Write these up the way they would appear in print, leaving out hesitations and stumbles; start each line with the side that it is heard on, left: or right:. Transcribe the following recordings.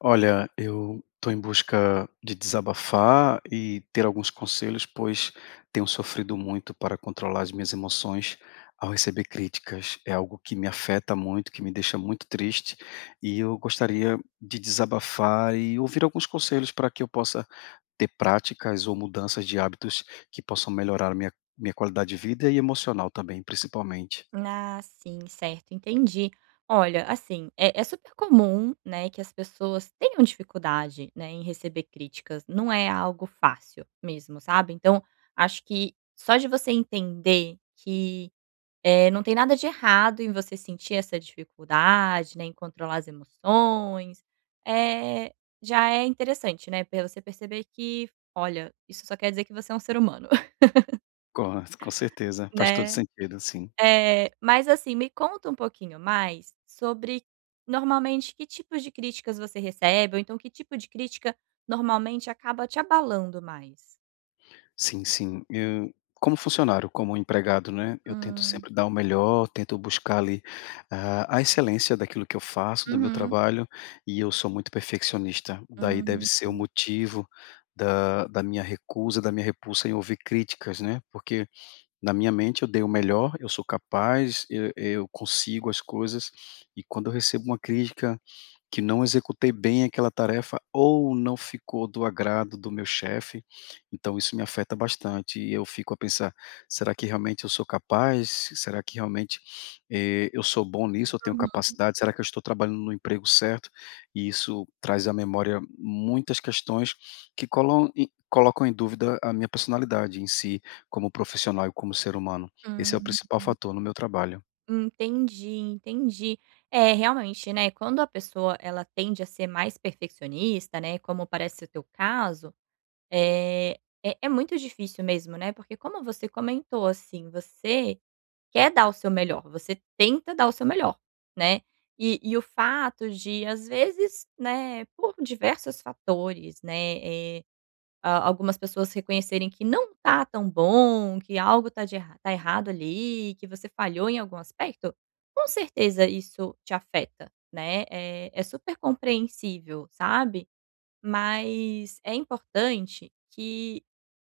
left: Olha, eu estou em busca de desabafar e ter alguns conselhos, pois tenho sofrido muito para controlar as minhas emoções ao receber críticas. É algo que me afeta muito, que me deixa muito triste, e eu gostaria de desabafar e ouvir alguns conselhos para que eu possa ter práticas ou mudanças de hábitos que possam melhorar minha qualidade de vida e emocional também, principalmente.
right: Ah, sim, certo, entendi. Olha, assim, é super comum, né, que as pessoas tenham dificuldade, né, em receber críticas. Não é algo fácil mesmo, sabe? Então, acho que só de você entender que não tem nada de errado em você sentir essa dificuldade, né, em controlar as emoções, é, já é interessante, né, para você perceber que, olha, isso só quer dizer que você é um ser humano,
left: Com certeza, faz todo
right: né?
left: sentido, sim.
right: É, mas assim, me conta um pouquinho mais sobre, normalmente, que tipos de críticas você recebe, ou então que tipo de crítica normalmente acaba te abalando mais?
left: Sim, sim. Eu, como funcionário, como empregado, né, eu tento
right: Hum.
left: sempre dar o melhor, tento buscar ali a excelência daquilo que eu faço, do meu
right: Uhum.
left: trabalho, e eu sou muito perfeccionista. Daí deve
right: Hum.
left: ser o motivo da minha recusa, da minha repulsa em ouvir críticas, né? Porque na minha mente eu dei o melhor, eu sou capaz, eu consigo as coisas, e quando eu recebo uma crítica que não executei bem aquela tarefa ou não ficou do agrado do meu chefe, então isso me afeta bastante e eu fico a pensar: "Será que realmente eu sou capaz? Será que realmente, eu sou bom nisso? Eu tenho
right: Uhum.
left: capacidade? Será que eu estou trabalhando no emprego certo?" E isso traz à memória muitas questões que colam em colocam em dúvida a minha personalidade em si, como profissional e como ser humano. Esse é o
right: Hum.
left: principal fator no meu trabalho.
right: Entendi, entendi. É, realmente, né, quando a pessoa ela tende a ser mais perfeccionista, né, como parece ser o teu caso, é muito difícil mesmo, né, porque como você comentou, assim, você quer dar o seu melhor, você tenta dar o seu melhor, né. E o fato de, às vezes, né, por diversos fatores, né, eh, a algumas pessoas reconhecerem que não tá tão bom, que algo tá errado ali, que você falhou em algum aspecto, com certeza isso te afeta, né, é super compreensível, sabe. Mas é importante que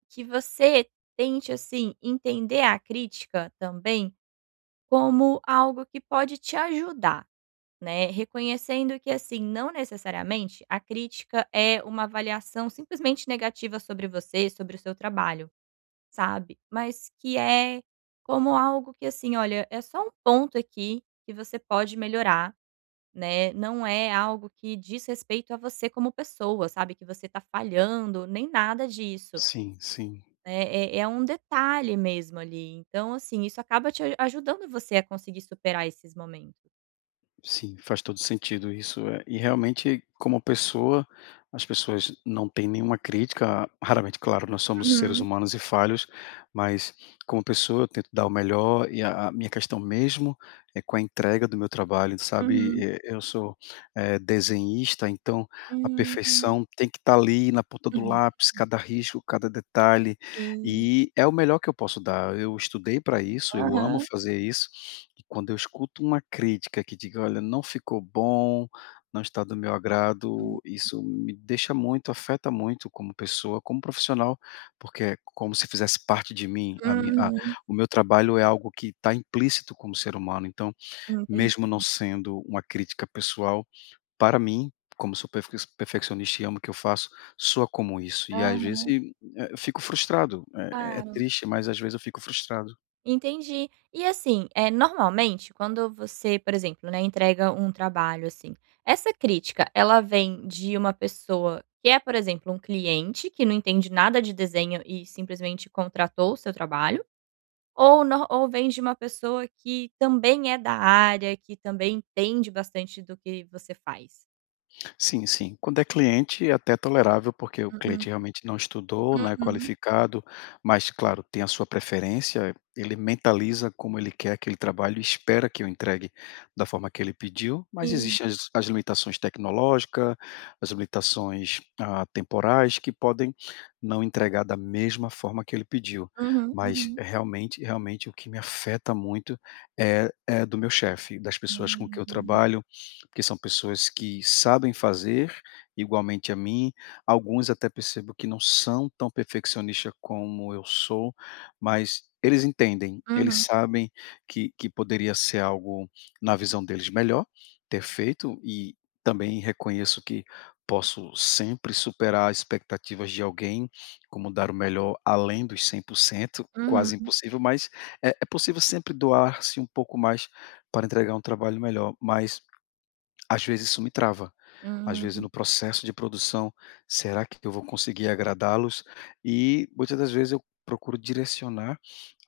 right: que você tente, assim, entender a crítica também como algo que pode te ajudar, né, reconhecendo que, assim, não necessariamente a crítica é uma avaliação simplesmente negativa sobre você, sobre o seu trabalho, sabe. Mas que é como algo que, assim, olha, é só um ponto aqui que você pode melhorar, né, não é algo que diz respeito a você como pessoa, sabe, que você tá falhando, nem nada disso.
left: Sim, sim.
right: É um detalhe mesmo ali. Então, assim, isso acaba te a ajudando você a conseguir superar esses momentos.
left: Sim, faz todo sentido isso, e realmente como pessoa, as pessoas não têm nenhuma crítica, raramente, claro, nós somos seres
right: Uhum,
left: humanos e falhos, mas como pessoa eu tento dar o melhor e a minha questão mesmo é com a entrega do meu trabalho, sabe,
right: uhum.
left: eu sou, desenhista, então a
right: Hum.
left: perfeição tem que estar ali na ponta do lápis, cada risco, cada detalhe,
right: Sim.
left: e é o melhor que eu posso dar. Eu estudei para isso, eu amo
right: Aham.
left: fazer isso e quando eu escuto uma crítica que diga: "Olha, não ficou bom, não está do meu
right: Hum.
left: agrado", isso me deixa muito, afeta muito como pessoa, como profissional, porque é como se fizesse parte de mim, a minha a
right: Uhum.
left: o meu trabalho é algo que está implícito como ser humano, então,
right: Entendi.
left: mesmo não sendo uma crítica pessoal, para mim, como sou perfeccionista e amo o que eu faço, soa como isso, e às vezes
right: Aham,
left: eu fico frustrado, é
right: claro.
left: triste, mas às vezes eu fico frustrado.
right: Entendi. E assim, é normalmente quando você, por exemplo, né, entrega um trabalho, assim, essa crítica ela vem de uma pessoa que é, por exemplo, um cliente que não entende nada de desenho e simplesmente contratou o seu trabalho. Ou nor ou vem de uma pessoa que também é da área, que também entende bastante do que você faz?
left: Sim, sim. Quando é cliente, é até tolerável, porque o cliente
right: Uhum,
left: realmente não estudou, não é
right: uhum.
left: qualificado, mas, claro, tem a sua preferência, ele mentaliza como ele quer aquele trabalho e espera que eu entregue da forma que ele pediu, mas
right: Sim.
left: existem as limitações tecnológicas, as limitações temporais, que podem não entregar da mesma forma que ele pediu.
right: Uhum,
left: Mas
right: uhum.
left: realmente, realmente o que me afeta muito é do meu chefe, das pessoas com que eu
right: Hum.
left: trabalho porque são pessoas que sabem fazer igualmente a mim, alguns até percebo que não são tão perfeccionistas como eu sou, mas eles entendem, eles
right: Uhum,
left: sabem que poderia ser algo, na visão deles, melhor ter feito e também reconheço que posso sempre superar expectativas de alguém, como dar o melhor além dos 100%, quase
right: uhum.
left: impossível, mas é possível sempre doar-se um pouco mais para entregar um trabalho melhor, mas às vezes isso me trava. Às
right: Hum.
left: vezes no processo de produção, será que eu vou conseguir agradá-los? E muitas das vezes eu procuro direcionar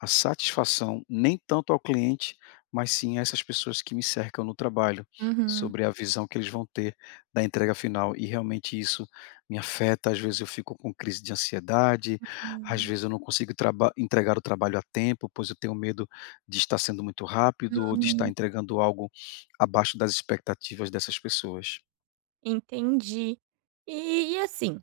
left: a satisfação nem tanto ao cliente, mas sim a essas pessoas que me cercam no trabalho,
right: Uhum.
left: sobre a visão que eles vão ter da entrega final. E realmente isso me afeta, às vezes eu fico com crise de ansiedade, às
right: Hum.
left: vezes eu não consigo traba entregar o trabalho a tempo, pois eu tenho medo de estar sendo muito rápido ou de estar
right: Uhum.
left: entregando algo abaixo das expectativas dessas pessoas.
right: Entendi. E e assim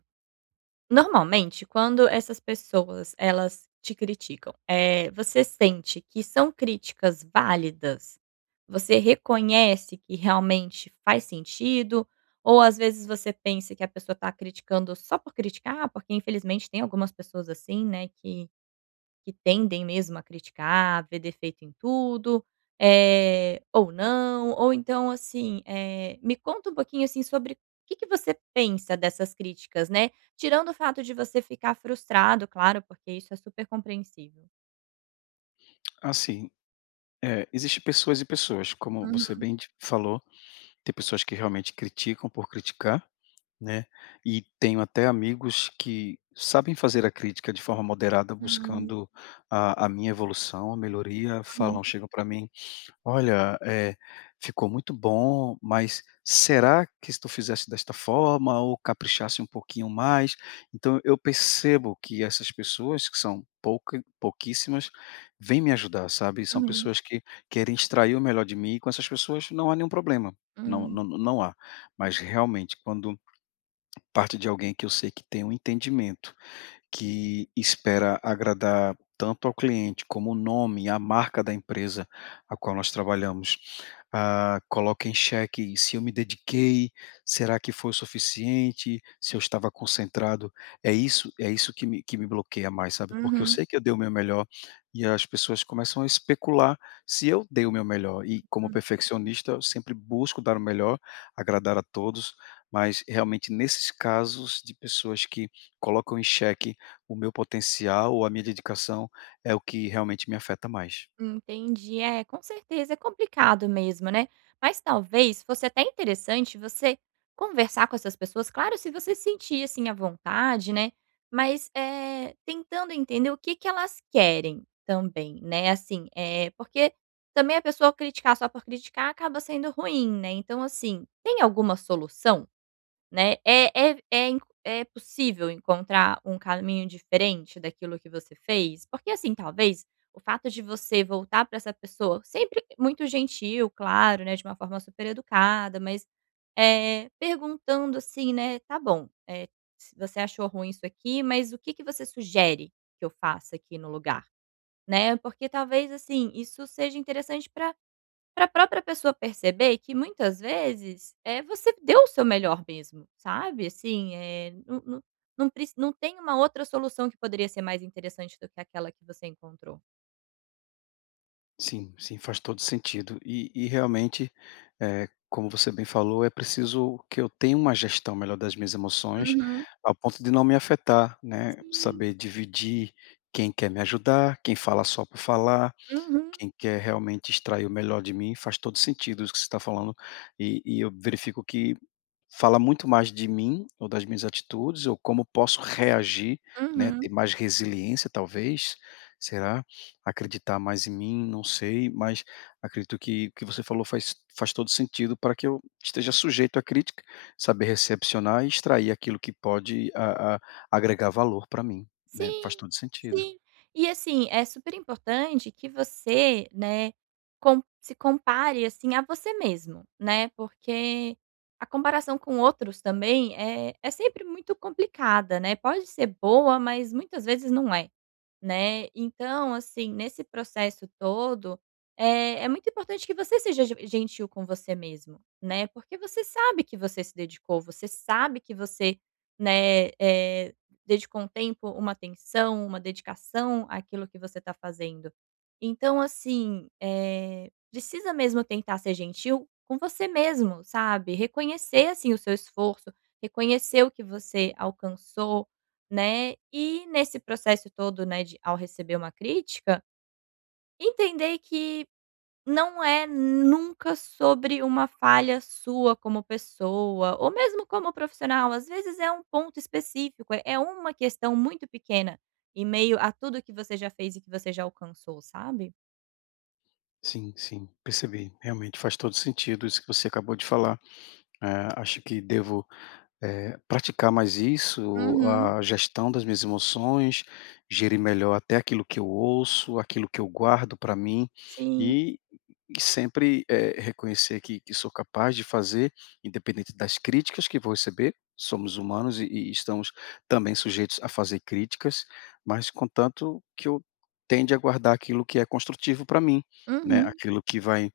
right: Normalmente, quando essas pessoas elas te criticam, você sente que são críticas válidas? Você reconhece que realmente faz sentido? Ou às vezes você pensa que a pessoa está criticando só por criticar? Porque infelizmente tem algumas pessoas assim, né, que tendem mesmo a criticar, ver defeito em tudo, ou não, ou então assim, me conta um pouquinho assim sobre o que que você pensa dessas críticas, né, tirando o fato de você ficar frustrado, claro, porque isso é super compreensível.
left: Assim, existe pessoas e pessoas, como você
right: Uhum,
left: bem di falou, tem pessoas que realmente criticam por criticar, né, e tenho até amigos que sabem fazer a crítica de forma moderada
right: uhum,
left: buscando a minha evolução, a melhoria, falam chegam para mim: "Olha, ficou muito bom, mas será que se tu fizesse desta forma ou caprichasse um pouquinho mais?" Então eu percebo que essas pessoas, que são pouca pouquíssimas, vêm me ajudar, sabe? São
right: uhum,
left: pessoas que querem extrair o melhor de mim e com essas pessoas não há nenhum problema, não, não,
right: uhum,
left: não há. Mas realmente quando parte de alguém que eu sei que tem um entendimento que espera agradar tanto ao cliente como o nome, a marca da empresa a qual nós trabalhamos, coloca em xeque se eu me dediquei, será que foi o suficiente, se eu estava concentrado, é isso que me bloqueia mais, sabe, porque eu
right: uhum.
left: sei que eu dei o meu melhor e as pessoas começam a especular se eu dei o meu melhor e como perfeccionista eu sempre busco dar o melhor, agradar a todos, mas realmente nesses casos de pessoas que colocam em xeque o meu potencial ou a minha dedicação é o que realmente me afeta mais.
right: Entendi. É, com certeza é complicado mesmo, né. Mas talvez fosse até interessante você conversar com essas pessoas, claro, se você se sentir, assim, à vontade, né, mas, é tentando entender o que que elas querem também, né, assim, é porque também a pessoa criticar só por criticar acaba sendo ruim, né. Então, assim, tem alguma solução? Né, é é é in é possível encontrar um caminho diferente daquilo que você fez? Porque, assim, talvez o fato de você voltar para essa pessoa, sempre muito gentil, claro, né, de uma forma super educada, mas, é perguntando assim, né: "Tá bom, se você achou ruim isso aqui, mas o que que você sugere que eu faça aqui no lugar?", né, porque talvez, assim, isso seja interessante pra para a própria pessoa perceber que muitas vezes, é você deu o seu melhor mesmo, sabe, assim, é não tem uma outra solução que poderia ser mais interessante do que aquela que você encontrou.
left: Sim, sim, faz todo sentido. E realmente, como você bem falou, é preciso que eu tenha uma gestão melhor das minhas emoções,
right: Uhum.
left: ao ponto de não me afetar, né?
right: Sim.
left: Saber dividir quem quer me ajudar, quem fala só por falar,
right: Uhum,
left: quem quer realmente extrair o melhor de mim, faz todo sentido isso que você está falando. E eu verifico que fala muito mais de mim ou das minhas atitudes ou como posso reagir, né, ter
right: uhum.
left: mais resiliência talvez, será? Acreditar mais em mim, não sei, mas acredito que o que você falou faz todo sentido para que eu esteja sujeito à crítica, saber recepcionar e extrair aquilo que pode a agregar valor para mim, né, faz
right: Sim,
left: todo sentido.
right: sim. E assim, é super importante que você, né, com se compare, assim, a você mesmo, né, porque a comparação com outros também é sempre muito complicada, né, pode ser boa, mas muitas vezes não é, né. Então, assim, nesse processo todo, é muito importante que você seja ge gentil com você mesmo, né, porque você sabe que você se dedicou, você sabe que você, né, dedicou um tempo, uma atenção, uma dedicação àquilo que você está fazendo. Então, assim, precisa mesmo tentar ser gentil com você mesmo, sabe? Reconhecer, assim, o seu esforço, reconhecer o que você alcançou, né? E nesse processo todo, né, de, ao receber uma crítica, entender que não é nunca sobre uma falha sua como pessoa, ou mesmo como profissional, às vezes é um ponto específico, é uma questão muito pequena, em meio a tudo que você já fez e que você já alcançou, sabe?
left: Sim, sim, percebi, realmente faz todo sentido isso que você acabou de falar. Acho que devo praticar mais isso,
right: Uhum.
left: a gestão das minhas emoções, gerir melhor até aquilo que eu ouço, aquilo que eu guardo para mim
right: Sim.
left: e, e sempre reconhecer que sou capaz de fazer, independente das críticas que vou receber. Somos humanos e estamos também sujeitos a fazer críticas, mas contanto que eu tende a guardar aquilo que é construtivo para mim, né?
right: Uhum.
left: Aquilo que vai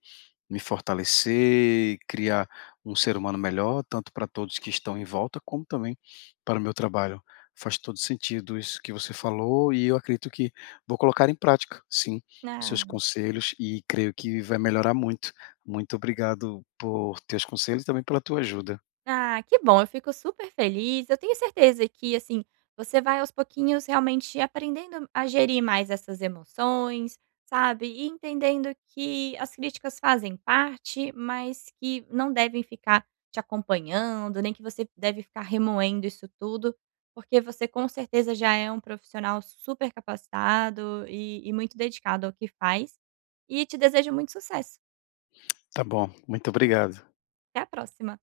left: me fortalecer, criar um ser humano melhor, tanto para todos que estão em volta, como também para o meu trabalho. Faz todo sentido isso que você falou e eu acredito que vou colocar em prática, sim, os seus
right: Ah.
left: conselhos e creio que vai melhorar muito. Muito obrigado por teus conselhos e também pela tua ajuda.
right: Ah, que bom, eu fico super feliz. Eu tenho certeza que, assim, você vai aos pouquinhos realmente aprendendo a gerir mais essas emoções, sabe? E entendendo que as críticas fazem parte, mas que não devem ficar te acompanhando, nem que você deve ficar remoendo isso tudo, porque você com certeza já é um profissional super capacitado e muito dedicado ao que faz. E te desejo muito sucesso.
left: Tá bom, muito obrigado.
right: Até a próxima.